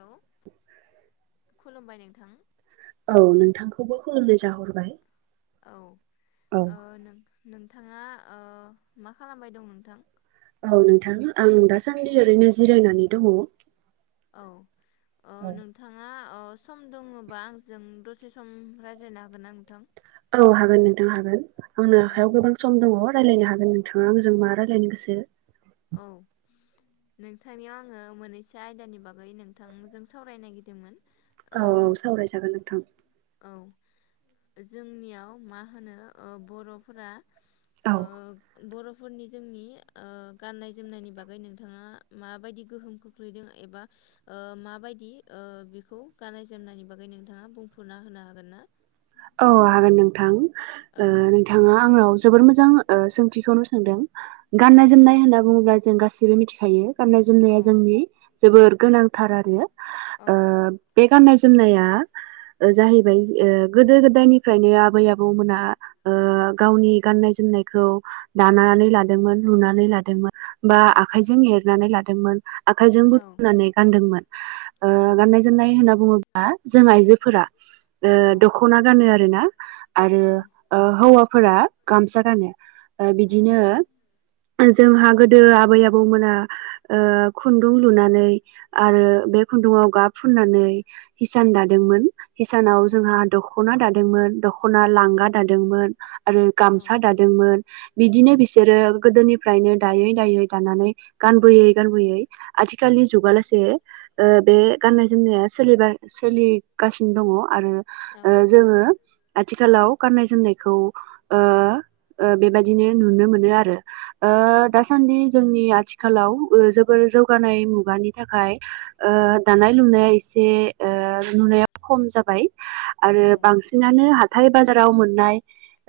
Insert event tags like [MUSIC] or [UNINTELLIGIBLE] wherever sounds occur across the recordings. हेल' खुलुमबाय नोंथां। खौबो [UNINTELLIGIBLE] खुलुमनाय जाहरबाय। औ औ ओ नोंथाङा ओ मा खालामबाय दं नोंथां? औ नोंथां आं दासान्दि ओरैनो जिरायनानै दङ। औ औ नोंथाङा अह सम दङबा आंजों दसे सम रायज्लायनो हागोन ना नोंथां? औ हागोन नोंथां हागोन आंनो औ आखायाव गोबां सम दङ'। रायलायनो हागोन नोंथाङा आजों मा रायलायनो गोसो। औ। नोंथांनियाव आङो मोननैसो आयदानि बागै नोंथांजों सावरायनो नागिरदोंमोन। ओ औ औ सावरायजागोन नोंथां। औ जोंनियाव मा होनो ओ बर'फोरा औ ओ बर' फोरनि जोंनि ओ गाननाय जोमनायनि बागै नोंथाङा माबायदि गोहोम खोख्लैदों एबा ओ माबायदि ओ बेखौ गाननाय जोमनायनि बागै नोंथाङा बुं फुना [UNINTELLIGIBLE] होनो हागोन ना? औ हागोन नोंथां औ ओ नोंथाङा आंनाव जोबोर मोजां ओ सोंथिखौनो सोंदों औ गाननाय जोमनाय होनना बुङोब्ला जों गासिबो मिथिखायो। गाननाय औ जोमनाया जोंनि जोबोर गोनांथार आरो औ ओ गाननाय जोमनाया ओ जाहैबाय गोदो गोदायनिफ्रायनो आबै आबौमोना ओ गावनि गाननाय जोमनायखौ दाना नै लादोंमोन लुनानै लादोंमोन बा आखाइजों एरनानै लादोंमोन। आखाइजों औ बुथुमनानै गान्दोंमोन ओ गाननाय जोमनाय होनो बुङोबा जों आइजोफोरा ओ औ दख'ना गानो आरो। आरोना आरो औ ओ हौवाफोरा गामसा गानो। ओ बिदिनो जोंहा गोदो आबै आबौमोना ओ खुन्दुं लुनानै आरो बे खुन्दुङाव गाब फुननानै हिसान दादोंमोन हिसानाव औ जोंहा दख'ना दादोंमोन दख'ना लांगा दादोंमोन आरो औ गामसा दादोंमोन बिदिनो बिसोरो गोदोनिफ्रायनो दायै दायै दानानै गानबोयै गानबोयै आथिखालनि जुगाव लासे ओ बे गाननाय जोमनाया सोलिबाय सोलिगासिनो दङ' आरो ओ जोङो आथिखालाव गाननाय जोमनायखौ ओ ओ बेबायदिनो नुनो मोनो आरो ओ औ दासान्दि जोंनि आथिखालाव ओ जोबोर जौगानाय मुगानि थाखाय ओ दानाय लुनाया एसे ओ नुनायाव खम जाबाय हाथाइ बाजाराव मोननाय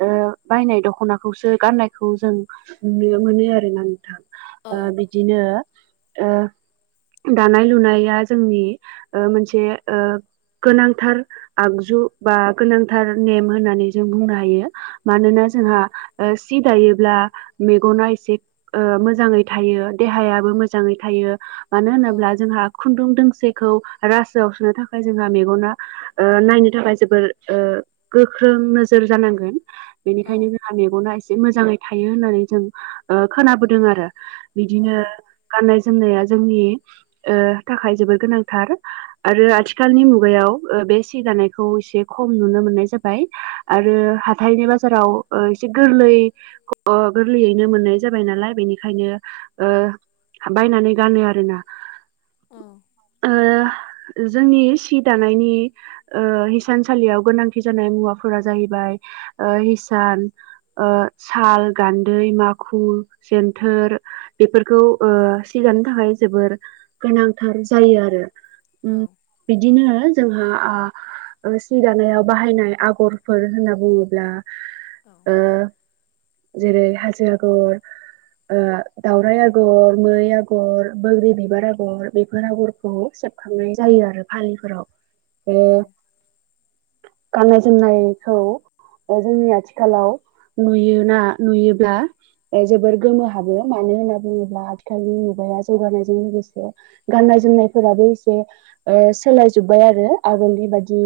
ओ बायनाय दख'नाखौसो गाननायखौ जों नुनो मोनो मोनो आरोना नोंथां ओ बिदिनो ओ दानाय लुनाया जोंनि ओ मोनसे ओ गोनांथार आगजु जु बा गोनांथार नेम होननानै जों बुंनो हायो। मानोना औ जोंहा ओ सि दायो ब्ला मेगना एसे ओ मोजाङै थायो देहायाबो मोजाङै थायो मानो औ होनोब्ला जोंहा खुन्दुं दों सेखौ रासोआव सोनो थाखाय जोंहा मेगना ओ नायनो थाखाय जोबोर ओ गो ख्रों नोजोर जानांगोन औ बेनिखायनो जोंहा मेगना एसे से मोजाङै थायो होननानै जों ओ खोनाबोदों आरो बिदिनो गाननाय जोमनाया जोंनि ओ थाखाय जोबोद गोनांथार आरो आथिखालनि मुगायाव ओ बे सि दानाय खौ एसे खम नुनो मोननाय जाबाय आरो हाथाइनि बाजाराव एसे गोरलै ओ गोरलैयैनो मोननाय जाबाय नालाय बेनिखायनो ओ बायनानै गानो आरोना औ औ ओ जोंनि सि दानायनि ओ हिसानसालियाव गोनांथि जानाय मुवाफोरा जाहैबाय ओ हिसान ओ साल गान्द्रि माखु जेनथोर बेफोरखौ ओ सि दानो थाखाय जोबोर गोनांथार जायो आरो औ उम बिदिनो जोंहा ओ ओ सि दानायाव बाहायनाय आगरफोर होनना बुङोब्ला ओ जेरै हाजो आगर ओ दाउराइ आगर मै आगर बोग्रि बिबार आगर बेफोर आगरखौ सेबखांनाय जायो आरो फालिफोराव बे गाननाय जोमनायखौ ओ जोंनि आथिखालाव नुयोना नुयोब्ला ओ जोबोर गोमोहाबो मानो होनना बुङोब्ला आथिखालनि मुगाया जौगानायजों लोगोसे गाननाय जोमनाय फोराबो एसे ओ सोलाय जोबबाय आरो आगोलनि बादि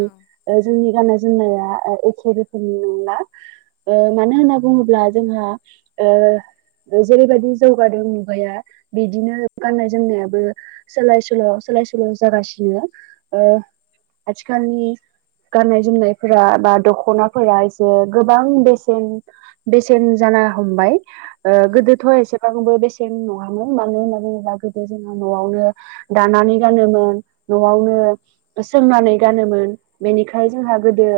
ओ जोंनि गाननाय जोमनाया एखे रोखोमनि नंला ओ मानो होनना बुङोब्ला जोंहा ओ जेरैबायदि जौगादों मुगाया बिदिनो गाननाय जोमनायाबो सोलाय सोल' सोलाय सोल' जागासिनो ओ आथिखालनि गाननाय जोमनायफोरा बा दख'नाफोरा एसे गोबां बेसेन बेसेन जानाय ना हमबाय ओ गोदोथ' एसेबांबो बेसे सेन नङामोन मानो होनना बुङोब्ला गोदो जोंहा न'आवनो दानानै गानोमोन न'आवनो [INAUDIBLE] सोंनानानै गानोमोन बेनिखाय जोंहा गोदो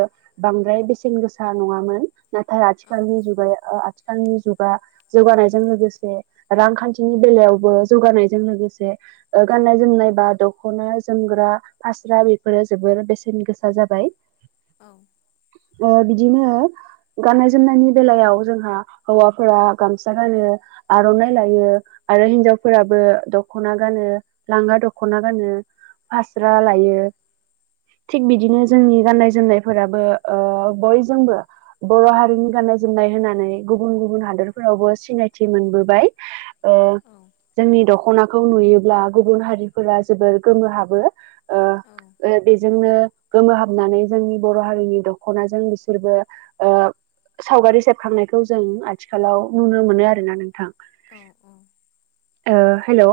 बांद्राय बेसेन गोसा नङामोन नाथाय आथिखालनि जुगाया ओ आ थिखालनि जुगा जौगानायजों लोगोसे रांखान्थिनि बेलायावबो जौगानायजों लोगोसे ओ गाननाय जोमनाय बा दख'ना जोमग्रा फास्रा बेफोरो जोबोर बेसेन गोसा जाबाय। औ अ बिदिनो गाननाय जोमनायनि बेलायाव जोंहा हौवाफोरा गामसा गानो आर'नाइ लायो आरो हिनजावफोराबो दख'ना गानो लाङा दख'ना गानो फास्रा लायो [INAUDIBLE] थिग बिदिनो जोंनि गाननाय जोमनायफोराबो ओ बयजोंबो बर' हारिनि गाननाय जोम नाय होननानै गुबुन गुबुन हादरफोरावबो सिनायथि मोनबोबाय ओ जोंनि दख'नाखौ नुयोब्ला गुबुन हारिफोरा जोबोर गोमोहाबो ओ औ ओ बेजोंनो गोमोहाबनानै जोंनि बर' हारिनि दख'नाजों बिसोरबो ओ सावगारि सेबखांनायखौ जों आथिखालाव नुनो मोनो आरोना नोंथां। औ औ ओ हेल'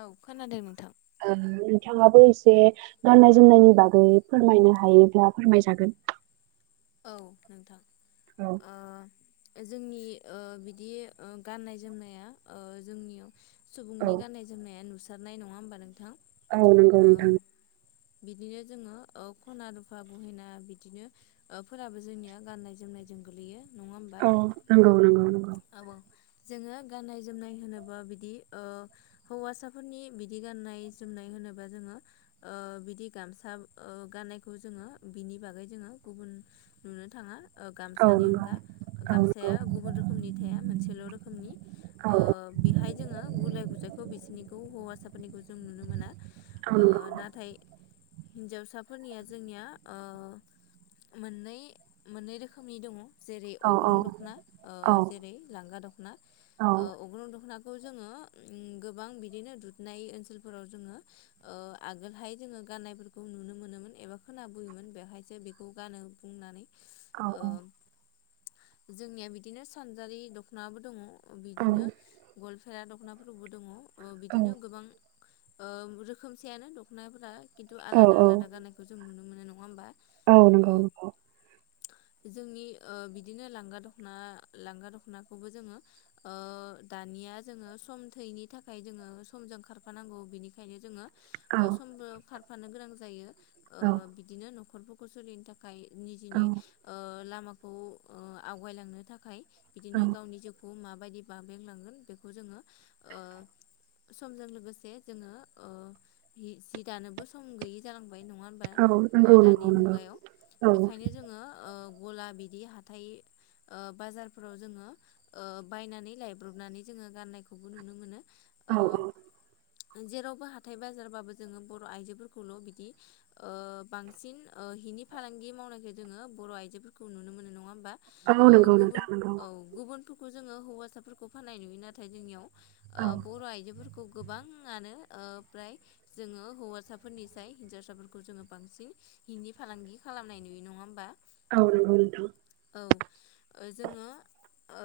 औ खोनादों नोंथां। बो एसे गाननाय जोमनायनि बागै फोरमायनो हायोब्ला फोरमायजागोन औ नोंथां औ ओ। जोंनि ओ बिदि गाननाय-जोमनाया जोंनियाव औ सुबुंनि गान्नाय जोमनाया नुसारनाय नङा होमबा नोंथां। औ नंगौ नोंथां। ओ बिदिनो जोङो खना रुफा बहिना बिदिनो फोराबो जोंनिया गाननाय जोमनायजों गोलैयो। नङा होमबा औ नंगौ नंगौ-नंगौ। औ जोङो गाननाय जोमनाय होनोबा बिदि हौवासाफोरनि बिदि गान गाननाय जोमनाय होनोबा जोङो ओ बिदि गामसा गानायखौ जोङो बिनि ब जोङो गुबुन नुनो थाङा औ गामसानि नंगौ अनगा औ नंगौ गामसाया गुबुन रो बिथांया मोनसेल रोखोमनि औ ओ औ बिहाइ जोंङो गुलाय गुजायखौ बिसिनिखौ सानिखौ जों नुनो मोना नंगौ नाथाय हिन्जावसाफोरनिया जोंनिया ओ मोननै-मोननै रोखोमनि दङ। जेरै औ औ अग्रुं दख'ना औ जेरै लांगा दख'ना अग्रं दख'ना खौ जोङो गोबां बिदिनो दुथनाय ओनसोलफोराव जोङो आगोलहाय जोङो। गाननायफोरखौ नुनो मोनोमोन एबा खोनाबोयोमोन बेहायसो बेखौ गानो बुंनानै। ओ औ-औ जोंनिया बिदिनो सानजारि दख'नाबो दङ औ बिदिनो गल्फ फखा दख'नाफोरबो दङ। औ बिदिनो गोबां रोखोमसेयानो दख'नाफोरा खिन्थु औ आलादा-आलादा गानायखौ जों नुनो मोनाय नङा होमबा। औ नंगौ-नंगौ। जोंनि बिदिनो लांगा दख'ना लांगा दख'नाखौबो जोङो दानिया जोङो सम थैनि थाखाय जोङो सम मोजां खारफानांगौ बिनिखायनो जोङो औ समबो खारफानो गोनां जायो। औ बिदिनो न'खरफोरखौ सोलिनो थाखाय। थाखाय औ निजेनि लामाखौ आवगायलांनो थाखाय बिदिनो गावनि जिउखौ माबायदि बाबेंलांगोन बेखौ जोङो ओ समजों लोगोसे जोङो जि दानोबो सम गैयि जालां नङा होनबा औ नंगौ दानि नंगौ नंगौ मुगायाव औ बेखायनो जोङो गला बिदि हाथाइ ओ बाजारफोराव जोङो बायनानै लायब्रबनानै जोङो गाननायखौबो नुनो मोनो। औ ओ जेरावबो हाथाय बाजारबाबो जोङो बर' आइजोफोरखौल' बिदि ओ बांसिन ओ हिनि फालांगि मावनायखौ जोङो बर' आयजोफोरखौ नुनो मोन नङा औ नंगौ गुबुन नोंथां नंगौ औ गुबुनफोरखौ जोङो हौवासाफोरखौ फाननाय नुयो नाथाय जोंनियाव ओ औ बर आइजोबो खौ गोबाङानो फ्राय जोङो हौवासाफोरनिसाय हिनजावसाफोरखौ जोङो बांसिन हिनि फालांगि खालामनाय नुयो नङा होमबा। औ नंगौ नोंथां। औ जोङो ओ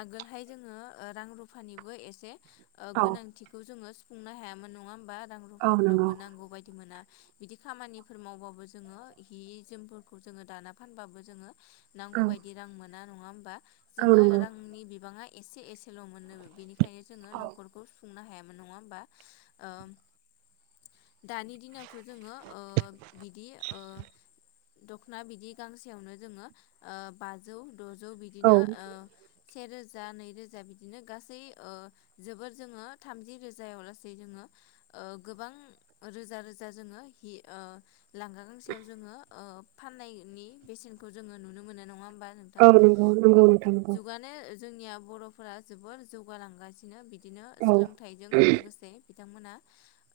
आगोलहाय जोङो रां रुफानिबो एसे औ गोनांथिखौ जोङो सुफुंनो हायामोन नङा होमबा रां औ नंगौ रुफाफोरावबो नांगौ बायदि मोना बिदि खामानिफोर मावबाबो जोङो हि जोमफोरखौ जोङो दाना फानबाबो जोङो नांगौ औ बायदि रां मोना नङा होमबा औ जोङो नंगौ रांनि बिबाङा एसे एसेल' मोनोबो बेनिखायनो जोङो औ नखरखौ सुफुंनो हाया। नङा होमबा? दानि दिनावथ' जोङो ओ बिदि ओ दख'ना बिदि गांसेयावनो जोङो बाजौ द'जौ औ बिदिनो। सेेरोजा नै रोजा बिदिनो गासै जोबोर जोङो थामजि रोजायाव लासै जोङो। ओ गोबां रोजा रोजा जोङो हि ओ लांगा गांसेयाव जोङो ओ फाननायनि बेसेनखौ जोङो नुनो मोनो नङा होमबा औ नोंथां। नंगौ नंगौ नोंथां नंगौ। जुगानो जोंनिया बर'फोरा जोबोर जौगालांगासिनो बिदिनो औ सोलोंथाइजों लोगोसे। बिथांमोना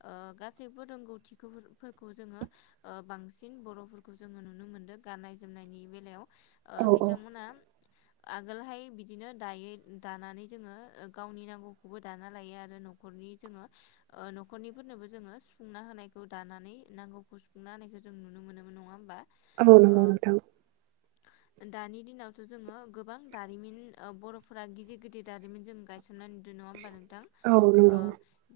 ओ गासैबो रोंगौथिफोरखौ जोङो ओ बांसिन बर' जोङो नुनो मोनदों गाननाय जोमनायनि बेलायाव ओ औ औ बिथांमोना आगोलहाय बिदिनो दायो दानानै जोङो गावनि नांगौखौबो दाना लायो आरो न'खरनि जोङो ओ न'खरनिफोरनोबो जोङो सुफुंना होनायखौ दानानै नांगौखौ सुफुंना होनायखौ जों नुनो मोनोम नङा होमबा। औ ओ नंगौ नोंथां। दानि दिनावथ' जोङो गोबां दारिमिन ओ बर'फोरा गिदिर गिदिर दारिमिन जों गायसन नुदों नङा होमबा नोंथां औ ओ नंगौ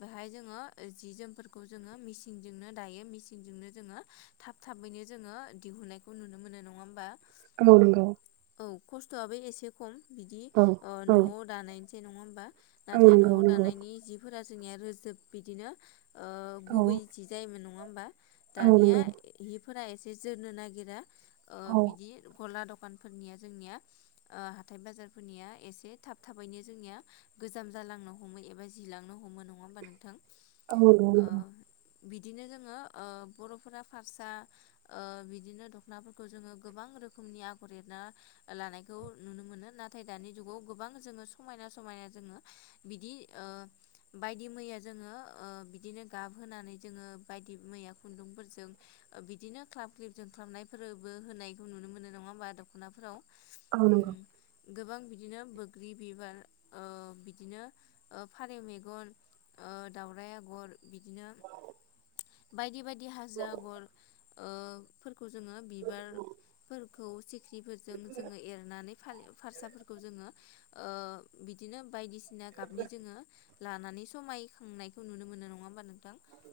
बेहाय। जोंङो जि जोमफोरखौ जोङो मेसिनजोंनो दायो मेसिनजोंनो जोङो थाब थाबैनो जोङो दिहुननायखौ नुनो मोनो नङा होमबा? औ नंगौ। औ खस्थ'आबो एसे खम बिदि औ ओ औ न'आव दानायसै नङा होमबा? औ नाथाय नंगौ नआव' नंगौ दानायनि जिफोरा जोंनिया रोजोब बिदिनो ओ औ गुबै जि जायोमोन नङा होमबा औ दानिया नंगौ हिफोरा एसे जोरनो नागिरा। ओ औ बिदि गला दखानफोरनिया। जोंनिया ओ हाथाय बाजारफोरनिया एसे थाब थाबैनो जोंनिया गोजाम जालांनो हमै। एबा जि लांनो हमो नङा होमबा नोंथां? औ नंगौ। ओ बिदिनो जोङो ओ बर'फोरा फारसा ओ बिदिनो दख'नाफोरखौ जोङो गोबां गुबुन रोखोमनि आगर एरना लानायखौ नुनो मोनो। नाथाय दानि जुगाव गोबां जोङो समायना समायना जोङो बिदि ओ बायदि मैया जोङो ओ बिदिनो गाबहोनानै जोङो बायदि मैया खुन्दुं फोरजों बिदिनो क्लाब क्लिब जोंख्लाबनायफोरबो होनायखौ नुनो मोनो नङा होमबा दख'नाफोराव? औ उम नंगौ। गोबां बिदिनो बोग्रि बिबार ओ बिदिनो फारौ मेगन ओ दाउराय आगर बिदिनो बायदि बायदि हाजो आगर ओफोरखौ जोङो बिबार फोरखौ सिखिरिफोर जों जोङो एरनानै फालि फारसाफोरखौ जोङो ओ बिदिनो बायदिसिना गाबनि जोंङो लानानै समायखांनायखौ नुनो मोनो नङा होनबा नों।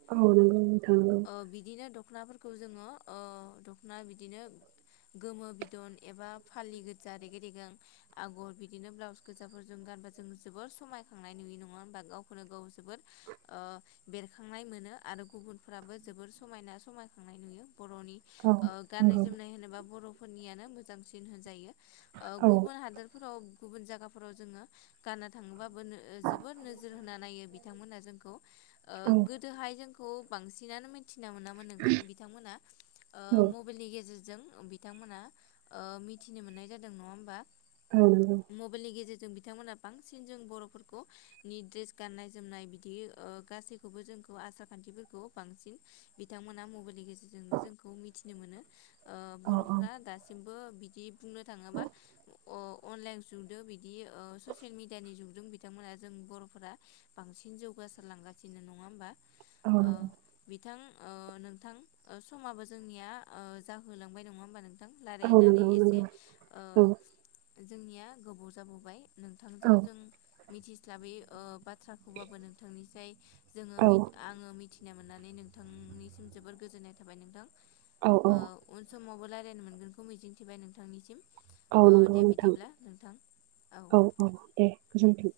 औ नांगौ नोंथां औ। बिदिनो दख'नाफोरखौ जोङो ओ दख'ना बिदिनो गोमो बिदन एबा फालि गोजा रेगे- रेगां आगर बिदिनो ब्लाउस गोजाफोरजों गानबा जों जोबोर समाय नाय नुयो नङा होनबा गावखौनो गाव जोबोद बेरखांनाय मोनो आरो गुबुनफ्राबो जोबोर समायना समायखांनाय नुयो। बर'नि नंगौ ओ गाननाय जोमनाय होनोबा बर'फोरनियानो मोजांसिन होनजायो। ओ औ गुबुन हादोरफोराव गुबुन जायगाफोराव जोङो गानना थाङोबा जोबोर नोजोर होनानै नायो बिथांमोनहा जोंखौ ओ गोदोहाय जों खौ बांसिनानो मिथिना मोनामोन नोंथां बिथांमोना ओ औ मबाइलनि गेजेर जों बिथांमोना ओ मिथिनो मोननाय जादों नङा होमबा औ नंगौ मबाइलनि गेजेरजों। जों बिथांमोनहा बांसिन जों बर'फोरखौ नि द्रेस गान्नाय जोमनाय बिदि गासैखौबो जों ज आसार खान्थिफोरखौ बांसिन बिथांमोना मबाइलनि गेजेरजोंनो जोंखौ मिथिनो मोनो। ओ औ औ बर'फोरा दासिमबो बिदि बुंनो थाङोबा अ अनलाइन जुगजोंं बिदि ओ ससियेल मिडियानि जुगजों बिथांमोना जों बर'फोरा बांसिन जौगानाय। [UNINTELLIGIBLE] नङा होमबा? औ। नोंथां ओ नोंथां ओ समाबो जोंनिया ओ जाहोलांबाय नङा होमबा नोंथां औ रायलायनानै नंगौ एसे नंगौ औ ओ जोंनिया गोबाव जाबोबाय नोंथांजों जों मिथिस्लाबै ओ बाथ्राखौबाबो नोंथांनिसाय जोंङो औ आङो मिथिनाय मोननानै नोंथांनिसिम जोबोर गोजोननाय थाबाय नोंथां औ औ ओ उन समावबो रायज्लायनो मोनगोनखौ मिजिंथिबाय नोंथांनिसिम औ ओ नंगौ दे नोंथां बिदिब्ला नोंथां औ - औ दे गोजोनथों